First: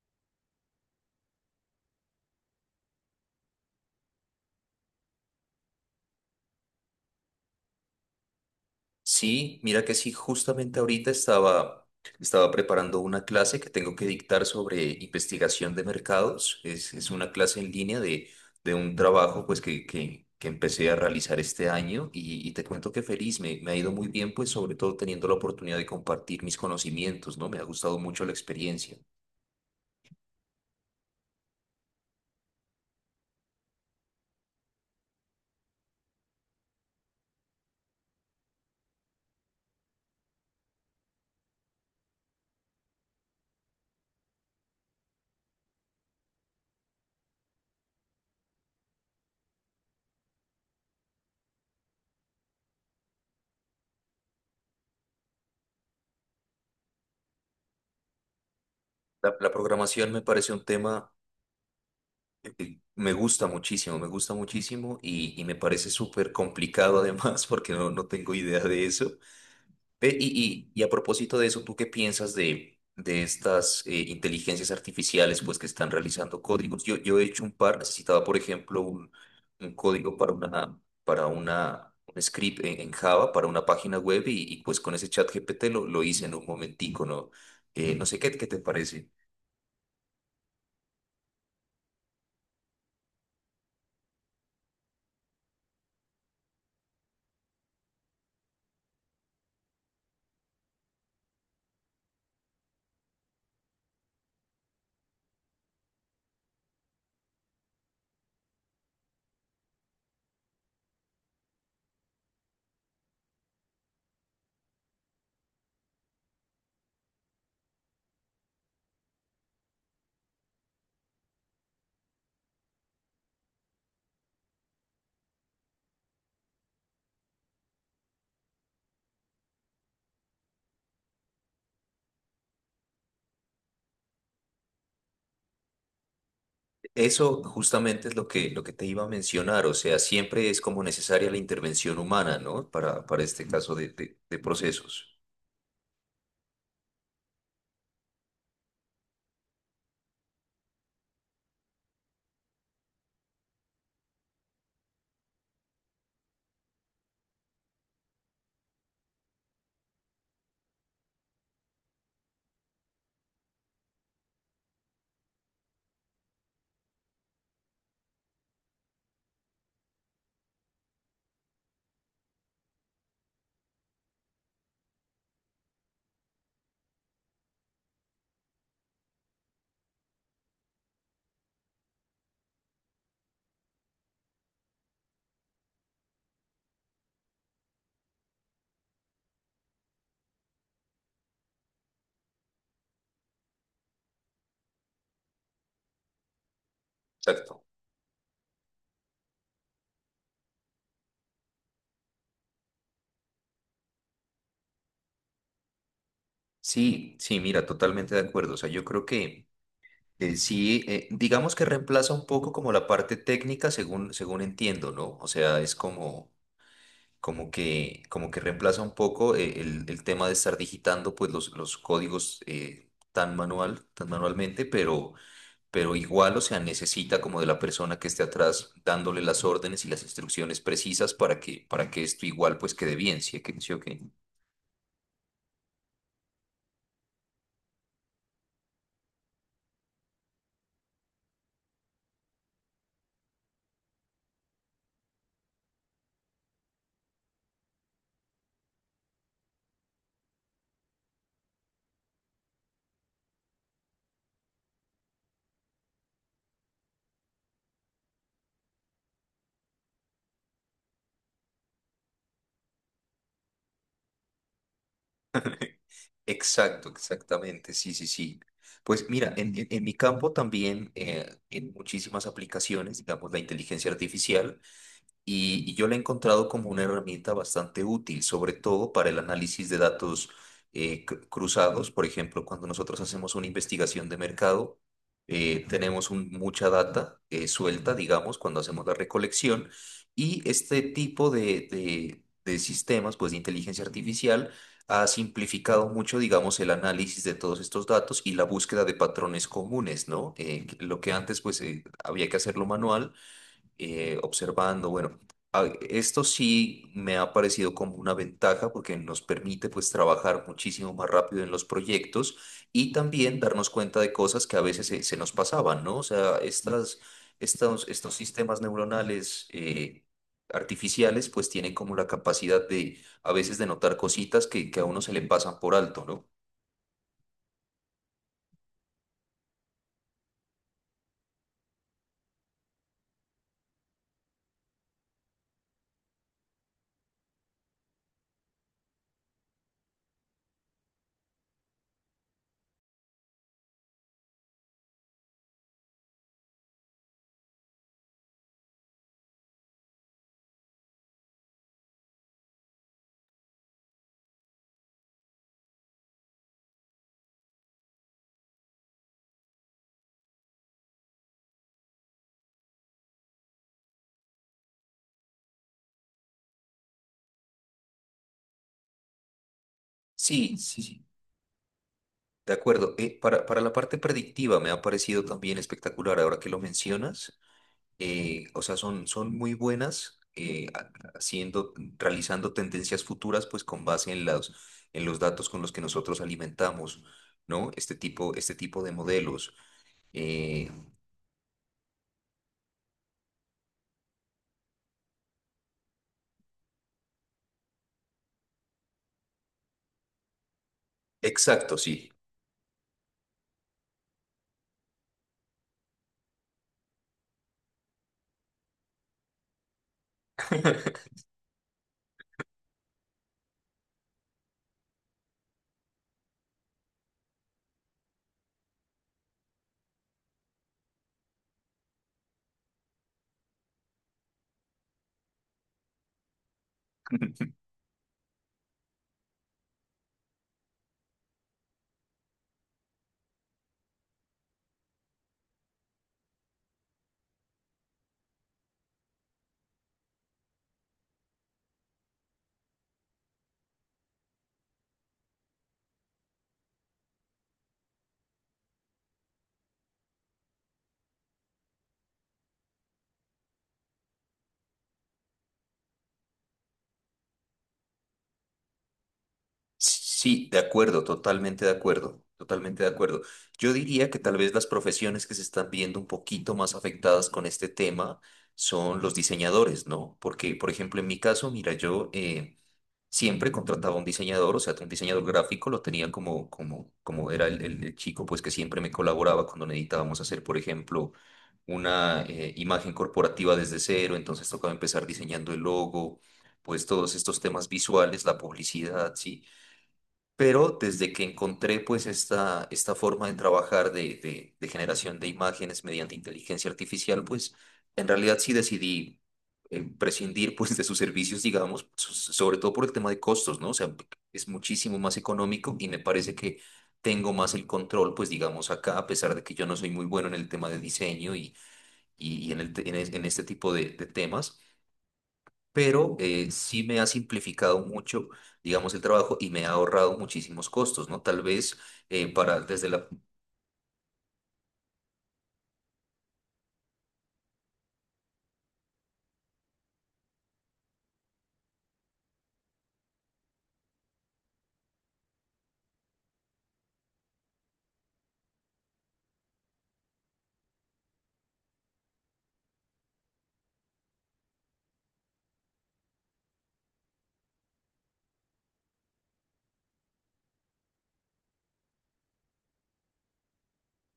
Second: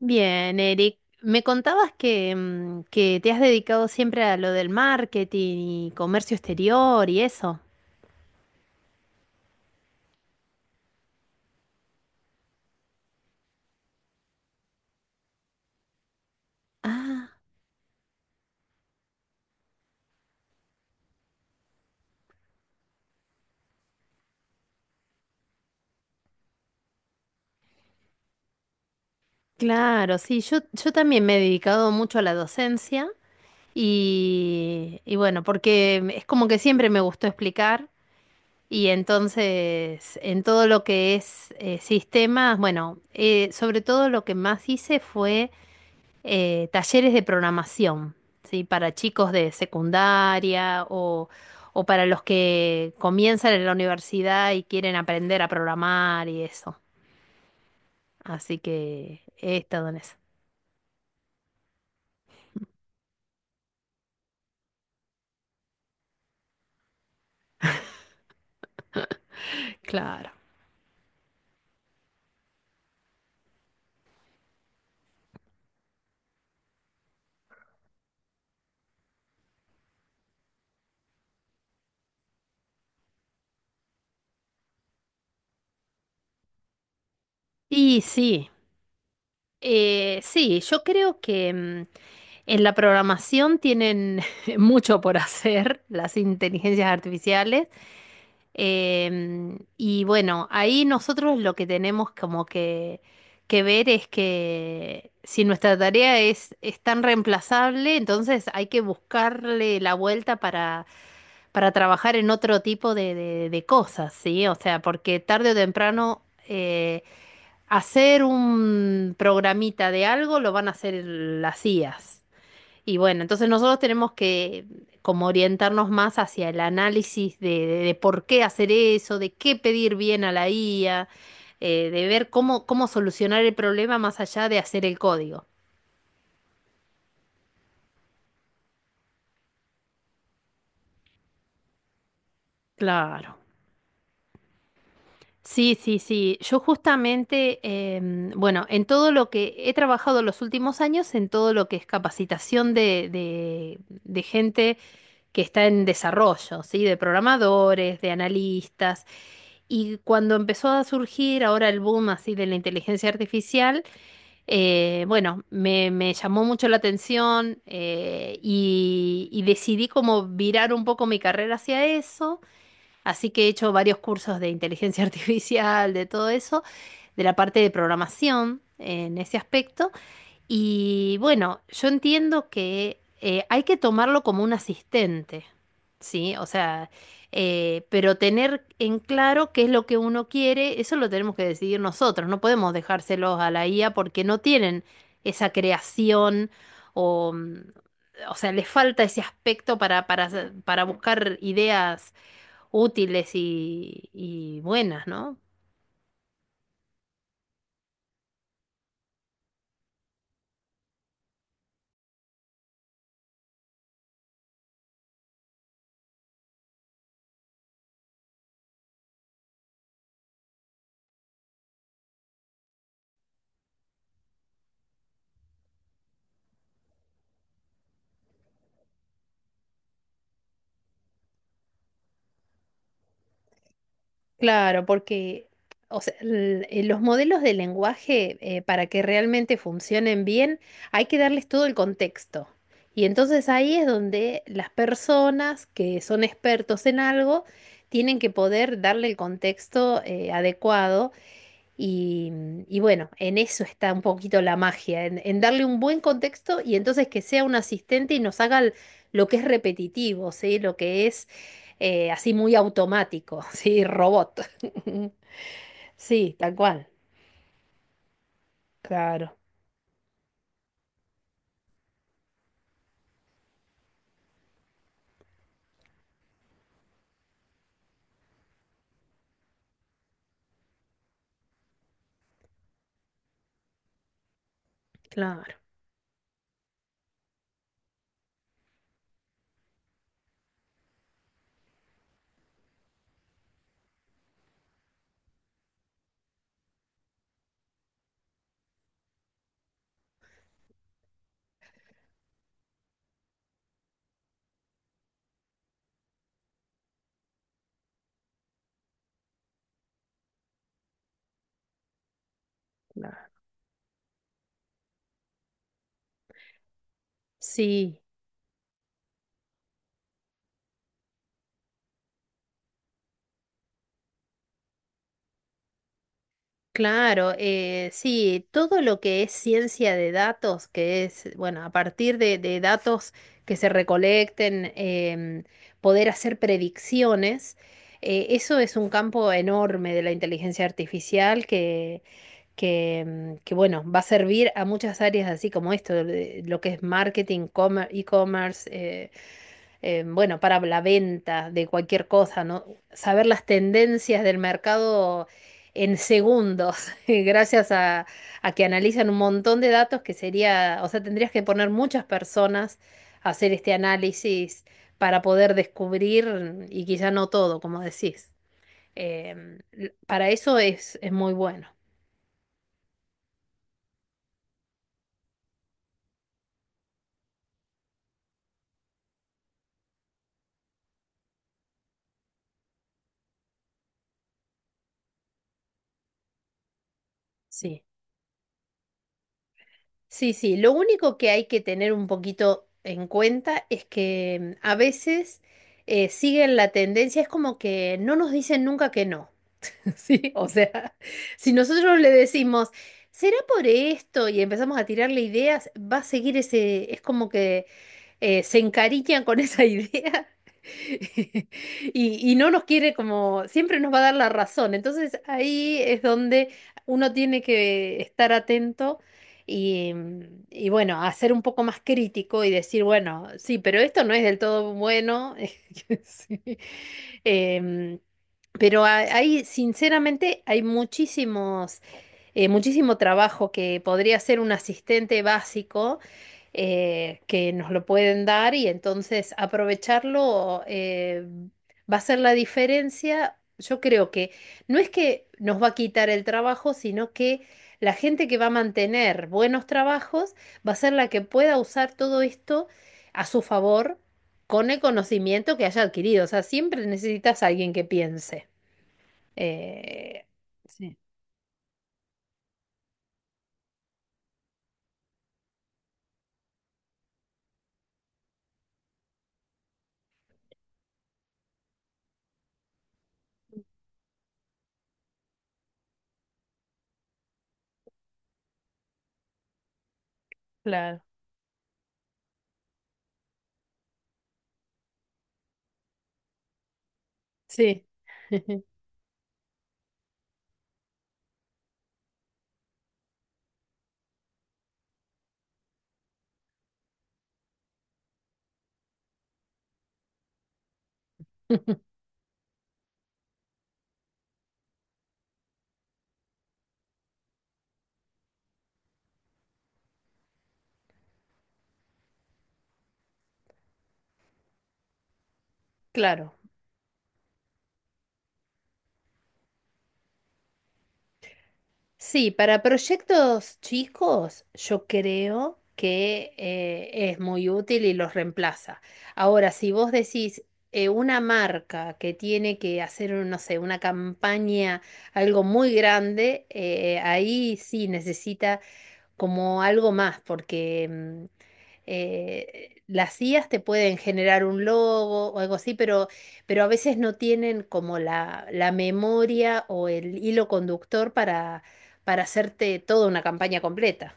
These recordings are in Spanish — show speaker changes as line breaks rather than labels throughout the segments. Bien, Eric, me contabas que, que te has dedicado siempre a lo del marketing y comercio exterior y eso.
Sí, mira que sí, justamente ahorita estaba preparando una clase que tengo que dictar sobre investigación de mercados. Es una
Ah,
clase en línea de un trabajo pues que empecé a realizar este año y te cuento que feliz, me ha ido muy bien pues sobre todo teniendo la oportunidad de compartir mis conocimientos, ¿no? Me ha gustado mucho la experiencia.
claro, sí, yo también me he dedicado mucho a la docencia y bueno, porque es como que siempre me gustó explicar y entonces en todo lo que es sistemas, bueno, sobre todo lo que más hice fue talleres de programación. ¿Sí? Para chicos de secundaria o para los que comienzan en la universidad y quieren aprender a programar y eso. Así que
La
he estado en
programación
eso.
me parece un tema que me gusta muchísimo y me parece súper complicado además porque no tengo idea de eso. Ve, y,
Claro.
y- y a propósito de eso, ¿tú qué piensas de estas inteligencias artificiales pues, que están realizando códigos? Yo he hecho un par, necesitaba, por ejemplo, un código para una, un script en Java, para una página web, y, pues con ese chat GPT lo hice en un momentico, ¿no?
Y
No sé qué, qué
sí,
te parece.
sí, yo creo que en la programación tienen mucho por hacer las inteligencias artificiales. Y bueno, ahí nosotros lo que tenemos como que ver es que si nuestra tarea es tan reemplazable, entonces hay que buscarle la vuelta para trabajar en otro tipo de, de cosas, ¿sí? O sea, porque tarde o temprano eh, hacer un programita de algo lo van a hacer las IAs. Y bueno, entonces nosotros tenemos que como orientarnos más hacia el análisis de, de por qué hacer eso, de qué pedir bien a la IA, de ver cómo, cómo solucionar el problema más allá de hacer el código.
Eso justamente es lo que te iba a mencionar, o sea, siempre es como necesaria la intervención humana, ¿no? Para
Claro.
este caso de procesos.
Sí, sí, sí. Yo justamente, bueno, en todo lo que he trabajado los últimos años, en todo lo que es capacitación de gente que está en desarrollo, ¿sí? De programadores, de analistas. Y cuando empezó a surgir ahora el boom así de la inteligencia artificial, bueno, me llamó mucho la atención y decidí como virar un poco mi carrera hacia eso. Así que he hecho varios cursos de inteligencia artificial, de todo eso, de la parte de programación en ese aspecto. Y bueno, yo entiendo que hay que tomarlo como un asistente, ¿sí? O sea, pero tener en claro qué es lo que uno quiere, eso lo tenemos que decidir nosotros, no podemos dejárselos a la IA porque no tienen esa creación o, mm,
Exacto.
o sea, les falta ese aspecto para, para buscar ideas útiles y buenas, ¿no?
Sí, sí, mira, totalmente de acuerdo. O sea, yo creo que sí, digamos que reemplaza un poco como la parte técnica, según, según entiendo, ¿no? O sea, es como, como que reemplaza un poco el tema de estar digitando pues los códigos tan manual, tan manualmente, pero igual, o sea, necesita como de la persona que esté atrás dándole las órdenes y las instrucciones precisas para que esto igual pues quede bien, ¿sí? ¿o qué? ¿Sí o qué?
Claro, porque o sea, los modelos de lenguaje, para que realmente funcionen bien, hay que darles todo el contexto. Y entonces ahí es donde las personas que son expertos en algo tienen que poder darle el contexto, adecuado y, y bueno, en eso está un poquito la magia, en darle un buen contexto y entonces que sea un asistente y nos haga lo que es repetitivo, ¿sí? Lo que es así muy automático. ¿Sí? Robot. Sí, tal cual.
Exacto, exactamente, sí, sí, sí. Pues mira,
Claro,
en mi campo también, en muchísimas aplicaciones, digamos, la inteligencia artificial y yo la he encontrado como una herramienta bastante útil, sobre todo para el análisis de datos cruzados. Por ejemplo, cuando nosotros hacemos una investigación de mercado,
claro,
tenemos un- mucha data suelta, digamos, cuando hacemos la recolección. Y este tipo de sistemas, pues de inteligencia artificial, ha simplificado mucho, digamos, el análisis de todos estos datos y la búsqueda de patrones comunes, ¿no? Lo que antes, pues, había que hacerlo manual observando, bueno, a- esto sí me ha parecido como una ventaja porque nos permite pues trabajar muchísimo más rápido en los proyectos y
claro.
también darnos cuenta de cosas que a veces se, se nos pasaban, ¿no? O sea, estas, estos,
Sí.
estos sistemas neuronales artificiales pues tienen como la capacidad de a veces de notar cositas que a uno se le pasan por alto, ¿no?
Claro, sí, todo lo que es ciencia de datos, que es, bueno, a partir de datos que se recolecten, poder hacer predicciones, eso es un campo enorme de la inteligencia artificial que bueno, va a servir a muchas áreas así como esto, lo que es marketing, e-commerce, bueno, para la venta de cualquier cosa, ¿no? Saber las tendencias del mercado en segundos, gracias a que analizan un montón de datos que sería, o sea, tendrías que poner muchas personas a hacer este análisis para poder descubrir, y quizá no todo, como decís. Para
Sí,
eso
sí, sí.
es muy bueno,
De acuerdo. Para la parte predictiva me ha parecido también espectacular ahora que lo mencionas. O sea, son, son muy buenas haciendo, realizando tendencias futuras, pues con base en los datos con los que nosotros alimentamos, ¿no?
sí.
Este tipo de modelos.
Sí, sí,
Eh,
lo único que hay que tener un poquito en cuenta es que a veces siguen la tendencia, es como que no nos dicen nunca que no, ¿sí? O sea, si
exacto,
nosotros
sí.
le decimos, será por esto y empezamos a tirarle ideas, va a seguir ese, es como que se encariñan con esa idea y no nos quiere como, siempre nos va a dar la razón. Entonces ahí es donde uno tiene que estar atento y, y bueno, hacer un poco más crítico y decir, bueno, sí, pero esto no es del todo bueno. Sí. Em, hay, sinceramente, hay muchísimos muchísimo trabajo que podría ser un asistente básico que nos lo pueden dar y entonces aprovecharlo va a ser la diferencia. Yo creo que no es que nos va a quitar el trabajo, sino que la gente que va a mantener buenos trabajos va a ser la que pueda usar todo esto a su favor con el conocimiento que haya adquirido. O sea, siempre necesitas a alguien que piense. Eh,
Sí, de
Sí.
acuerdo, totalmente de acuerdo, totalmente de acuerdo. Yo diría que tal vez las profesiones que se están viendo un poquito más afectadas con este tema son los diseñadores, ¿no? Porque, por ejemplo, en mi caso, mira, yo... siempre contrataba un diseñador, o sea, un diseñador gráfico lo tenía como, como, como era el chico, pues que siempre me colaboraba cuando necesitábamos hacer, por ejemplo, una imagen corporativa desde cero, entonces tocaba empezar diseñando el logo, pues todos estos temas
Sí,
visuales, la publicidad, sí. Pero desde que encontré pues esta forma de trabajar de generación de imágenes mediante inteligencia artificial, pues en realidad sí decidí prescindir pues de sus servicios, digamos, so- sobre todo por el tema de costos, ¿no? O sea, es muchísimo más económico y me parece que tengo más el control, pues digamos acá, a pesar de que yo no soy muy bueno en el tema de diseño y en el, te- en es- en este tipo de temas pero
claro.
sí me ha simplificado mucho, digamos, el trabajo y me ha ahorrado muchísimos costos, ¿no? Tal vez
Sí,
para
para
desde la
proyectos chicos yo creo que es muy útil y los reemplaza. Ahora, si vos decís una marca que tiene que hacer, no sé, una campaña, algo muy grande, ahí sí necesita como algo más, porque las IAs te pueden generar un logo o algo así, pero a veces no tienen como la memoria o el hilo conductor para hacerte toda una campaña completa.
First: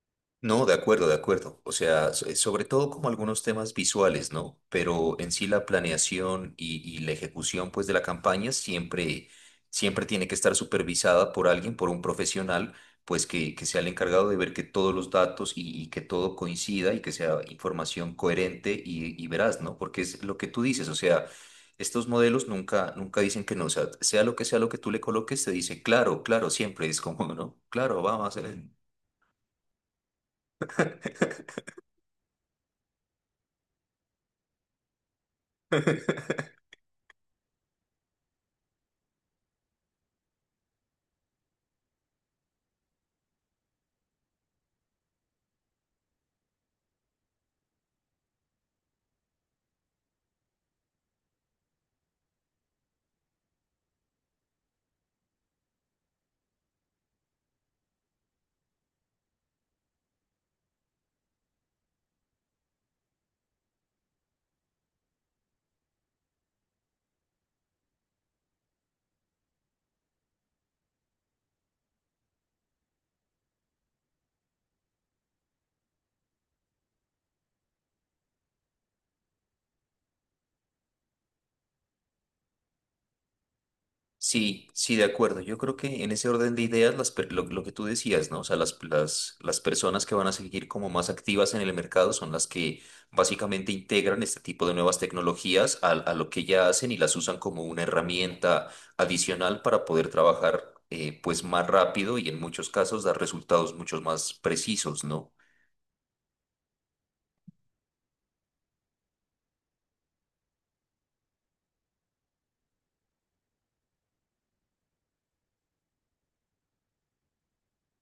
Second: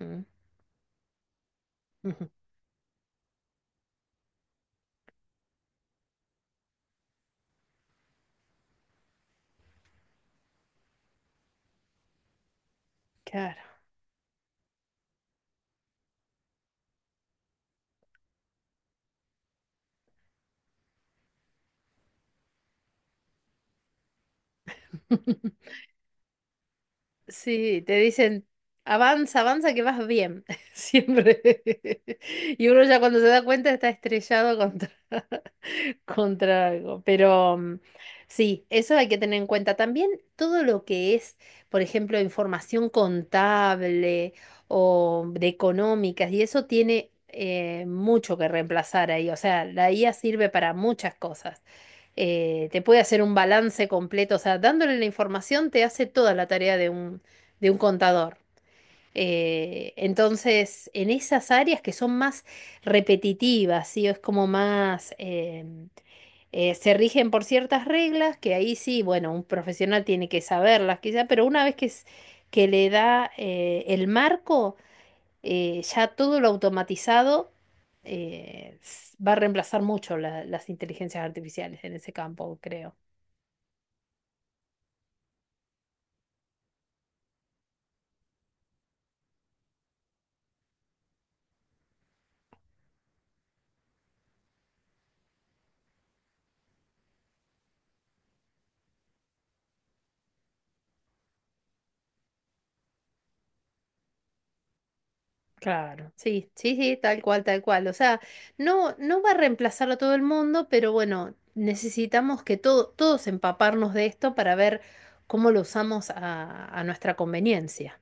Mm.
no, de acuerdo, de acuerdo. O sea, so-
Ujú.
sobre todo como algunos temas visuales, ¿no? Pero en sí la planeación y la ejecución, pues, de la campaña siempre, siempre tiene que estar supervisada por alguien, por un profesional, pues, que
Claro.
sea el encargado de ver que todos los datos y que todo coincida y que sea información coherente y veraz, ¿no? Porque es lo que tú dices, o sea, estos modelos nunca, nunca dicen que no, o sea, sea lo que tú le coloques, te dice, claro, claro, siempre es como, ¿no?
Sí, te
Claro, vamos a
dicen,
hacer.
avanza, avanza, que vas bien, siempre. Y uno ya cuando se da cuenta está estrellado contra, contra algo. Pero sí, eso hay que tener en cuenta. También todo lo que es, por ejemplo, información contable o de económicas, y eso tiene mucho que reemplazar ahí. O sea, la IA sirve para muchas cosas. Te puede hacer un balance completo, o sea, dándole la información te hace toda la tarea de un contador. Entonces, en esas áreas que son más repetitivas, ¿sí? O es como más... se rigen por ciertas reglas que ahí sí, bueno, un profesional tiene que saberlas quizá, pero una vez que le da el marco, ya todo lo automatizado va a reemplazar mucho las inteligencias artificiales en ese campo, creo.
Sí, sí, de acuerdo. Yo creo que en ese orden de ideas, las, per- lo que tú decías, ¿no? O sea, las personas que van a seguir como más activas en el mercado son las que básicamente integran este tipo de nuevas tecnologías a lo que ya hacen y las usan como una herramienta adicional para poder trabajar pues más rápido y en muchos casos dar resultados mucho más precisos, ¿no?
Claro. Sí, sí, sí, tal cual, tal cual. O sea, no, no va a reemplazar a todo el mundo, pero bueno, necesitamos que todos empaparnos de esto para ver cómo lo usamos a nuestra conveniencia.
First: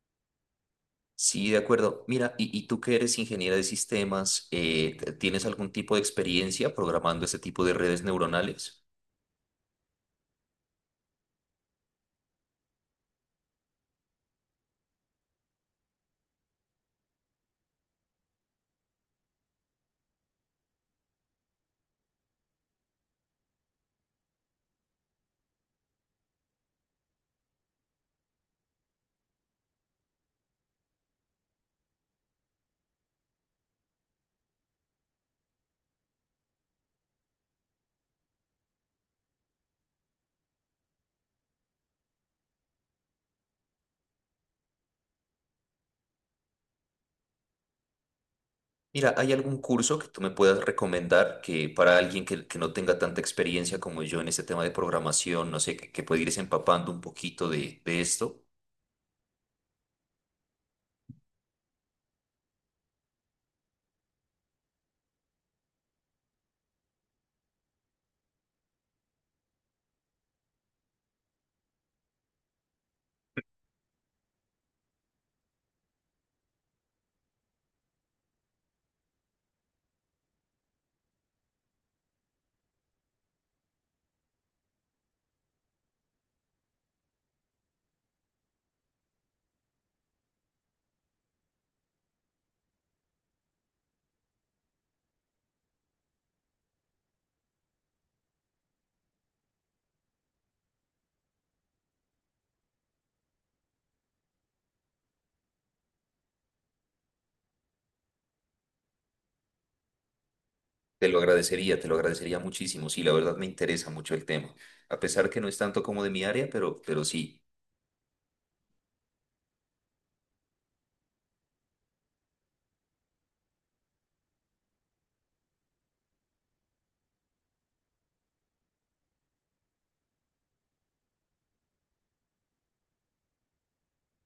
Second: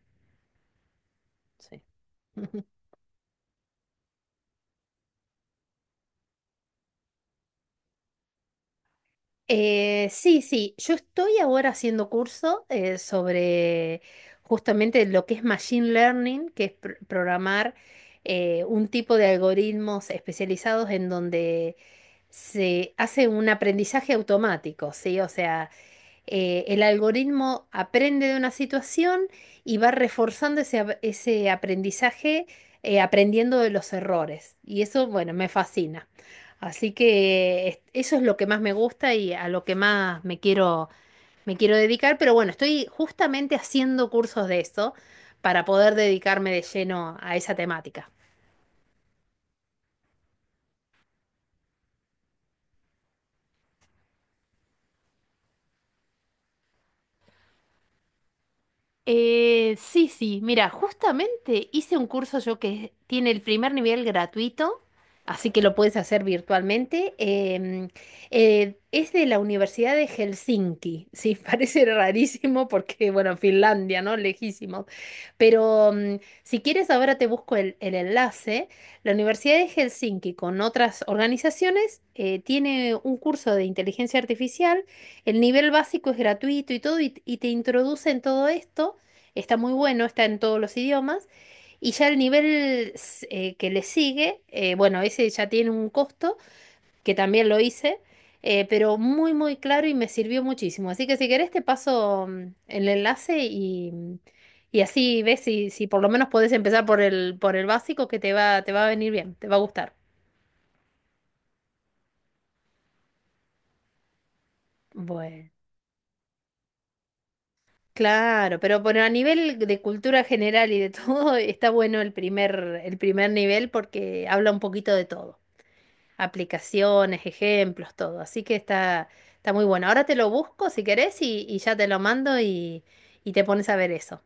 Sí, de
Sí.
acuerdo. Mira, y tú que eres ingeniera de sistemas, ¿tienes algún tipo de experiencia programando este tipo de redes neuronales?
Sí, sí, yo estoy ahora haciendo curso sobre justamente lo que es Machine Learning, que es programar un tipo de algoritmos especializados en donde se hace un aprendizaje automático, ¿sí? O sea, el algoritmo aprende de una situación y va reforzando ese, ese aprendizaje aprendiendo de los errores. Y eso, bueno, me fascina. Así que eso es lo que más me gusta y a lo que más me quiero dedicar. Pero bueno, estoy justamente haciendo cursos de eso para poder dedicarme de lleno a esa temática.
Mira, ¿hay algún curso que tú me puedas recomendar que para alguien que no tenga tanta experiencia como yo en este tema de programación, no sé, que pueda irse empapando un poquito de esto?
Sí, sí, mira, justamente hice un curso yo que tiene el primer nivel gratuito, así que lo puedes hacer virtualmente. Es de la Universidad de Helsinki, sí, parece rarísimo porque, bueno, Finlandia, ¿no? Lejísimo. Pero si quieres, ahora te busco el enlace. La Universidad de Helsinki con otras organizaciones tiene un curso de inteligencia artificial. El nivel básico es gratuito y todo, y te introduce en todo esto. Está muy bueno, está en todos los idiomas. Y ya el nivel que le sigue, bueno, ese ya tiene un costo, que también lo hice, pero muy, muy claro y me sirvió muchísimo. Así que si querés te paso el enlace y así ves si, si por lo menos podés empezar por el básico que te va a venir bien, te va a gustar.
Te lo agradecería muchísimo. Sí, la verdad me interesa mucho el tema. A pesar que no
Bueno,
es tanto como de mi área, pero sí,
claro, pero bueno, a nivel de cultura general y de todo, está bueno el primer nivel porque habla un poquito de todo, aplicaciones, ejemplos, todo. Así que está, está muy bueno. Ahora te lo busco si querés y ya te lo mando y te pones a ver eso.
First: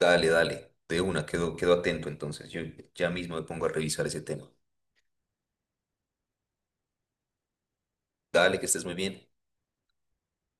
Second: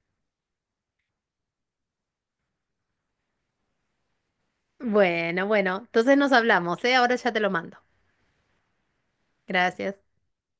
dale, dale. De una, quedo, quedo atento entonces. Yo ya mismo me pongo a revisar ese tema.
Bueno, bueno, entonces nos hablamos, ¿eh? Ahora ya te lo mando.
Dale, que estés muy bien.
Gracias.